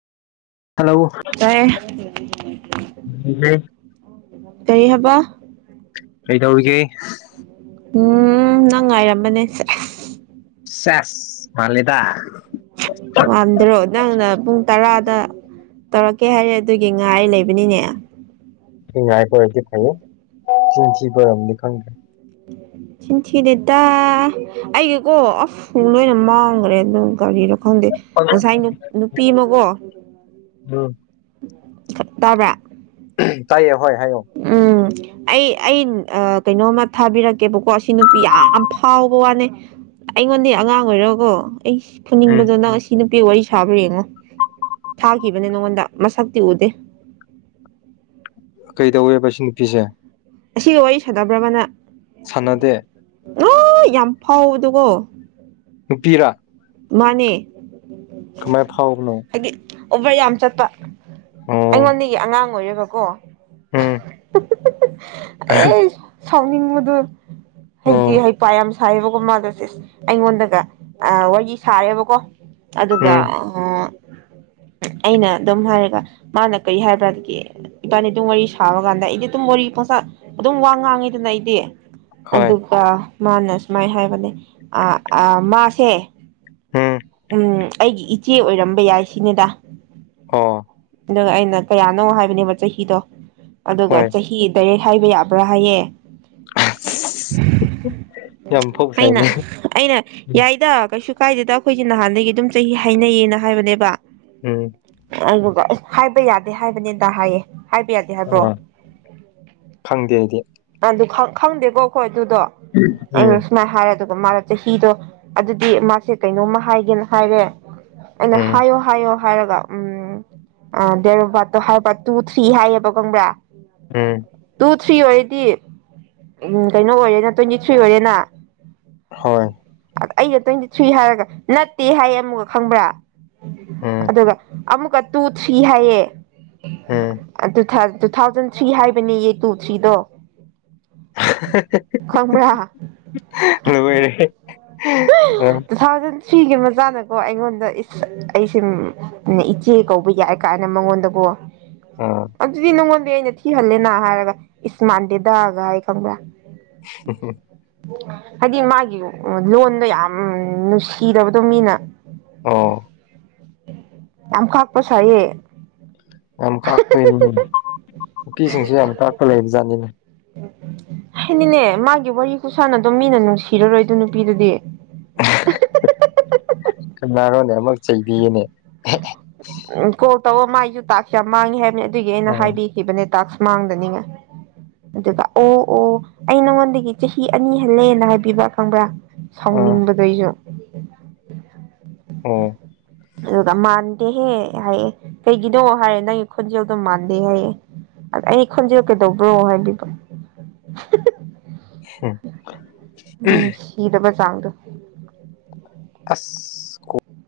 hello ꯇꯥꯏ ꯀꯦꯔꯤ ꯍꯕ ꯀꯩꯗꯧꯔꯤꯒꯦ ꯎꯝ ꯅꯪ ꯉꯥꯏꯔꯃꯅꯦ ꯁꯦꯁ ꯃꯥꯜꯗ ꯃꯝꯗ꯭ꯔꯣ ꯅꯪꯅ ꯄꯨꯡ ꯇꯔꯥ ꯇꯧꯔꯛꯀꯦ ꯍꯥꯏꯔꯦ ꯑꯗꯨꯒꯤ ꯉꯥ ꯑꯩ ꯂꯩꯕꯅꯤꯅꯦ ꯍ ꯉꯥꯏ ꯀꯗꯤ ꯈ ꯆꯁꯤꯤ ꯄꯔꯝꯗꯤ ꯈꯪꯈ꯭ꯔꯦ ꯆꯤꯟꯊꯤꯗꯦꯇꯥ ꯑꯩꯒꯤꯀꯣ ꯑꯐ ꯂꯣꯏꯅ ꯃꯥꯡꯈ꯭ꯔꯦ ꯑꯗꯨꯝ ꯒꯥꯔꯤꯔꯣ ꯈꯪꯗꯦ ꯉꯁꯥꯏ ꯅꯨꯄꯤ ꯑꯃꯒꯣ ꯎꯝ ꯇꯕ ꯇꯥꯏꯌꯦ ꯍꯣꯏ ꯍꯥꯏꯌꯣ ꯑꯩ ꯑꯩ ꯀꯩꯅꯣꯝꯃ ꯊꯥꯕꯤꯔꯛꯀꯦꯕꯀꯣ ꯁꯤ ꯅꯨꯄꯤ ꯌꯥꯝ ꯐꯥꯎꯕ ꯋꯥꯅꯦ ꯑꯩꯉꯣꯟꯗꯤ ꯑꯉꯥꯡ ꯑꯣꯏꯔꯣꯀꯣ ꯑꯩ ꯎꯝ ꯐꯅꯤꯡꯕꯗꯣ ꯅꯪ ꯁꯤꯅ ꯤ ꯋꯥꯔꯤ ꯁꯥꯕ ꯌꯦꯡꯉꯣ ꯊꯥꯈꯤꯕꯅꯦ ꯅꯉꯣꯟꯗ ꯃꯁꯛꯇꯤ ꯎꯗꯦ [inaudible] ꯀꯩꯗꯧꯋꯦꯕ ꯁꯤ ꯅꯨꯄꯤꯁꯦ ꯑꯁꯤꯒ ꯋꯥꯔꯤ ꯁꯥꯥꯟꯅꯕ꯭ꯔꯃꯅ ꯁꯥꯟꯅꯗꯦ ꯔꯣꯏ ꯌꯥꯝ ꯐꯥꯎꯕꯗꯨꯒꯣ ꯅꯨꯄꯤꯔꯥ ꯃꯅꯦ ꯀꯃꯥꯏ ꯐꯥꯎꯒꯅꯣ ꯑꯣꯕꯔ ꯌꯥꯝ ꯆꯠꯄ ꯑꯩꯉꯣꯟꯗꯒꯤ ꯑꯉꯥꯡ ꯑꯣꯏꯔꯦꯕꯀꯣ ꯎꯝ ꯑꯩ ꯁꯥꯎꯅꯤꯡꯕꯗꯨ ꯍꯩꯇꯤ ꯑꯣ ꯍꯩꯄ ꯌꯥꯝ ꯁꯥꯏꯌꯦꯕꯒꯨꯝ ꯃꯥꯗ ꯑꯩꯉꯣꯟꯗꯒ ꯋꯥꯔꯤ ꯁꯥꯔꯦꯕꯀꯣ ꯑꯗꯨꯒ ꯎꯝ ꯑꯥ [inaudible] ꯑꯩꯅ ꯑꯗꯨꯝ ꯍꯥꯏꯔꯒ ꯃꯥꯅ ꯀꯔꯤ ꯍꯥꯏꯕ꯭ꯔꯥꯗꯒꯤ ꯏꯕꯥꯅꯤ ꯑꯗꯨꯝ ꯋꯥꯔꯤ ꯁꯥꯕꯀꯥꯟꯗ ꯑꯩꯗꯤ ꯑꯗꯨꯝ ꯋꯥꯔꯤ ꯄꯣꯡꯁꯥꯠ ꯑꯗꯨꯝ ꯋꯥ ꯉꯥꯡꯉꯤꯗꯅ ꯑꯩꯗꯤ ꯍꯣꯏ ꯑꯗꯨꯒ ꯃꯥꯅ ꯁꯨꯃꯥꯏ ꯍꯥꯏꯕꯅꯦ ꯑ ꯃꯥꯁꯦ ꯎꯝ ꯎꯝ ꯑꯩꯒꯤ ꯏꯆꯦ ꯑꯣꯏꯔꯝꯕ ꯌꯥꯏ ꯁꯤꯅꯤꯗ ꯑꯣ ꯑꯗꯨꯒ ꯑꯩꯅ ꯀꯌꯥꯅꯣ ꯍꯥꯏꯕꯅꯦꯕ ꯆꯍꯤꯗꯣ ꯑꯗꯨꯒ ꯍꯣꯏ ꯆꯍꯤ ꯗꯥꯏꯔꯦꯛ ꯍꯥꯏꯕ ꯌꯥꯕ꯭ꯔꯥ ꯍꯥꯏꯌꯦ ꯑ [unintelligible] ꯑꯩꯅ ꯐꯥꯎꯁꯥꯏꯅꯦ ꯑꯩꯅ ꯎꯝ ꯌꯥꯏꯗ ꯀꯩꯁꯨ ꯀꯥꯏꯗ‌ꯦꯗ ꯑꯩꯈꯣꯏꯁ ꯅꯍꯥꯟꯗꯒꯤ ꯑꯗꯨꯝ ꯆꯍꯤ ꯍꯥꯏꯅꯩꯌꯦꯅ ꯍꯥꯏꯕꯅꯦꯕ ꯎꯝ ꯑꯗꯨꯒ ꯑꯦ ꯍꯥꯏꯕ ꯌꯥꯗꯦ ꯍꯥꯏꯕꯅꯤꯗ ꯍꯥꯏꯌꯦ ꯍꯥꯏꯕ ꯌꯥꯗꯦ ꯍꯥꯏꯕ꯭ꯔꯣ ꯑ ꯈꯪꯗꯦ ꯑꯩꯗꯤ ꯅꯪꯗꯨ ꯈꯪ ꯈꯪꯗꯦꯀꯣ ꯑꯩꯈꯣꯏ ꯑꯗꯨꯗꯣ ꯎꯝ ꯑꯩꯅ ꯁꯨꯃꯥꯏꯅ ꯍꯥꯏꯔꯦ ꯑꯗꯨꯒ ꯃꯥꯅ ꯆꯍꯤꯗꯣ ꯑꯗꯨꯗꯤ ꯃꯥꯁꯦ ꯀꯩꯅꯣꯝꯃ ꯍꯥꯏꯒꯦꯅ ꯍꯥꯏꯔꯦ ꯑꯩꯅ ꯎꯝ ꯍꯥꯏꯌꯣ ꯍꯥꯏꯌꯣ ꯍꯥꯏꯔꯒ ꯎꯝ ꯗꯦꯔꯣꯠꯇꯣ ꯍꯥꯏꯕ ꯇꯨ ꯊ꯭ꯔꯤ ꯍꯥꯏꯌꯦꯕ ꯈꯪꯕ꯭ꯔꯥ ꯎꯝ ꯇꯨ ꯊ꯭ꯔꯤ ꯑꯣꯏꯔꯗꯤ ꯎꯝ ꯀꯩꯅꯣ ꯑꯣꯏꯔꯦꯅ ꯇ꯭ꯋꯦꯟꯇꯤ ꯊ꯭ꯔꯤ ꯑꯣꯏꯔꯦꯅ ꯍꯣꯏ ꯑꯩꯅ ꯇ꯭ꯋꯦꯟꯇꯤ ꯊ꯭ꯔꯤ ꯍꯥꯏꯔꯒ ꯅꯠꯇꯦ ꯍꯥꯏꯌꯦ ꯑꯃꯨꯛꯒ ꯈꯪꯕ꯭ꯔꯥ ꯎꯝ ꯑꯗꯨꯒ ꯑꯃꯨꯛꯀ ꯇꯨ ꯊ꯭ꯔꯤ ꯍꯥꯏꯌꯦ ꯎꯝ ꯑꯗꯨ ꯊꯥꯎ ꯇꯨ ꯊꯥꯎꯖꯟ ꯊ꯭ꯔꯤ ꯍꯥꯏꯕꯅꯦꯌꯦ ꯇꯨ ꯊ꯭ꯔꯤꯗꯣ ꯈꯪꯕ꯭ꯔꯥ ꯂꫭꯏꯔ‌ꯦꯍ‌ꯦ ꯇꯨꯊꯥꯎꯖꯟ ꯊꯔꯤꯒꯤ ꯃꯆꯥꯅꯀꯣ ꯑꯩꯉꯣꯟꯗ ꯑꯩꯁꯦ ꯏꯆꯦ ꯀꯧꯕ ꯌꯥꯏ ꯀꯥꯏꯅ ꯃꯉꯣꯟꯗꯀꯣ ꯑ ꯑꯗꯨꯗꯤ ꯅꯪꯉꯣꯟꯗꯩ ꯑꯩꯅ ꯊꯤꯍꯜꯂꯦꯅ ꯍꯥꯏꯔꯒ ꯏꯁꯃꯥꯟꯗ‌ꯦꯗꯥ ꯒꯥꯏ ꯈꯪꯕ꯭ꯔꯥ [unintelligible] ꯍꯥꯏꯗꯤ ꯃꯥꯒꯤ ꯂꯣꯟꯗꯣ ꯌꯥꯝ ꯅꯨꯡꯁꯤꯗꯕꯗꯣ ꯃꯤꯅ ꯑꫭ ꯌꯥꯝ ꯀꯥꯛꯄ ꯁꯥꯏꯌꯦ ꯌꯥꯝ ꯀꯥꯛꯄꯩꯅꯤ ꯅꯨꯄꯤꯁꯤꯡꯁꯨ ꯌꯥꯝ ꯀꯥꯛꯄ ꯂꯩꯕ ꯖꯥꯠꯅꯤꯅꯦ ꯍꯥꯏꯗꯤꯅꯦ ꯃꯥꯒꯤ ꯋꯥꯔꯤ ꯈꯨꯁꯥꯟꯅꯗꫭ ꯃꯤꯅ ꯅꯨꯡꯁꯤꯔꯔꯣꯏ ꯑꯗꯨ ꯅꯨꯄꯤꯗꯨꯗꯤ ꯀꯅꯥꯅꯣꯅꯦ ꯑꯃꯨꯛ ꯆꯩꯕꯤꯒꯅꯦ ꯎꯝ ꯀꯣꯜ ꯇꯧꯋꫭ ꯃꯥꯏꯁꯨ ꯇꯥꯛꯁꯦ ꯌꯥꯝ ꯃꯥꯡꯉꯦ ꯍꯥꯏꯕꯅꯦ ꯑꯗꯨꯒꯤ ꯑꯩꯅ ꯑꯥ ꯍꯥꯏꯕꯤꯈꯤꯕꯅꯦ ꯇꯥꯛꯁ ꯃꯥꯥꯡꯗꯅꯤꯉꯥꯏ ꯑꯗꯨꯒ ꯑꯣ ꯑꯣ ꯑꯩ ꯅꯪꯉꯣꯟꯗꯒꯤ ꯆꯍꯤ ꯑꯅꯤ ꯍꯜꯂꯦꯅ ꯍꯥꯏꯕꯤꯕꯥ ꯐꯪꯕ꯭ꯔꯥ ꯑꯥ ꯁꯥꯎꯅꯤꯡꯕꯗꯩꯁꯨ ꯑꯣ ꯑꯗꯨꯒ ꯃꯥꯟꯗꯦꯍꯦ ꯍꯥꯏꯌꯦꯦ ꯀꯩꯒꯤꯅꯣ ꯍꯥꯏꯔꯦ ꯅꯪꯒꯤ ꯈꯣꯟꯖꯦꯜꯗꯣ ꯃꯥꯟꯗꯦ ꯍꯥꯏꯌꯦꯦ ꯑꯗꯩ ꯑꯩ ꯈꯣꯟꯖꯔꯀꯩꯗꯧꯕ꯭ꯔꯣ ꯍꯥꯏꯕꯤꯕ [inaudible] ꯎꯝ ꯅꯨꯡꯁꯤꯗꯕ ꯆꯥꯡꯗꯣ ꯑꯁ ꯀꯣ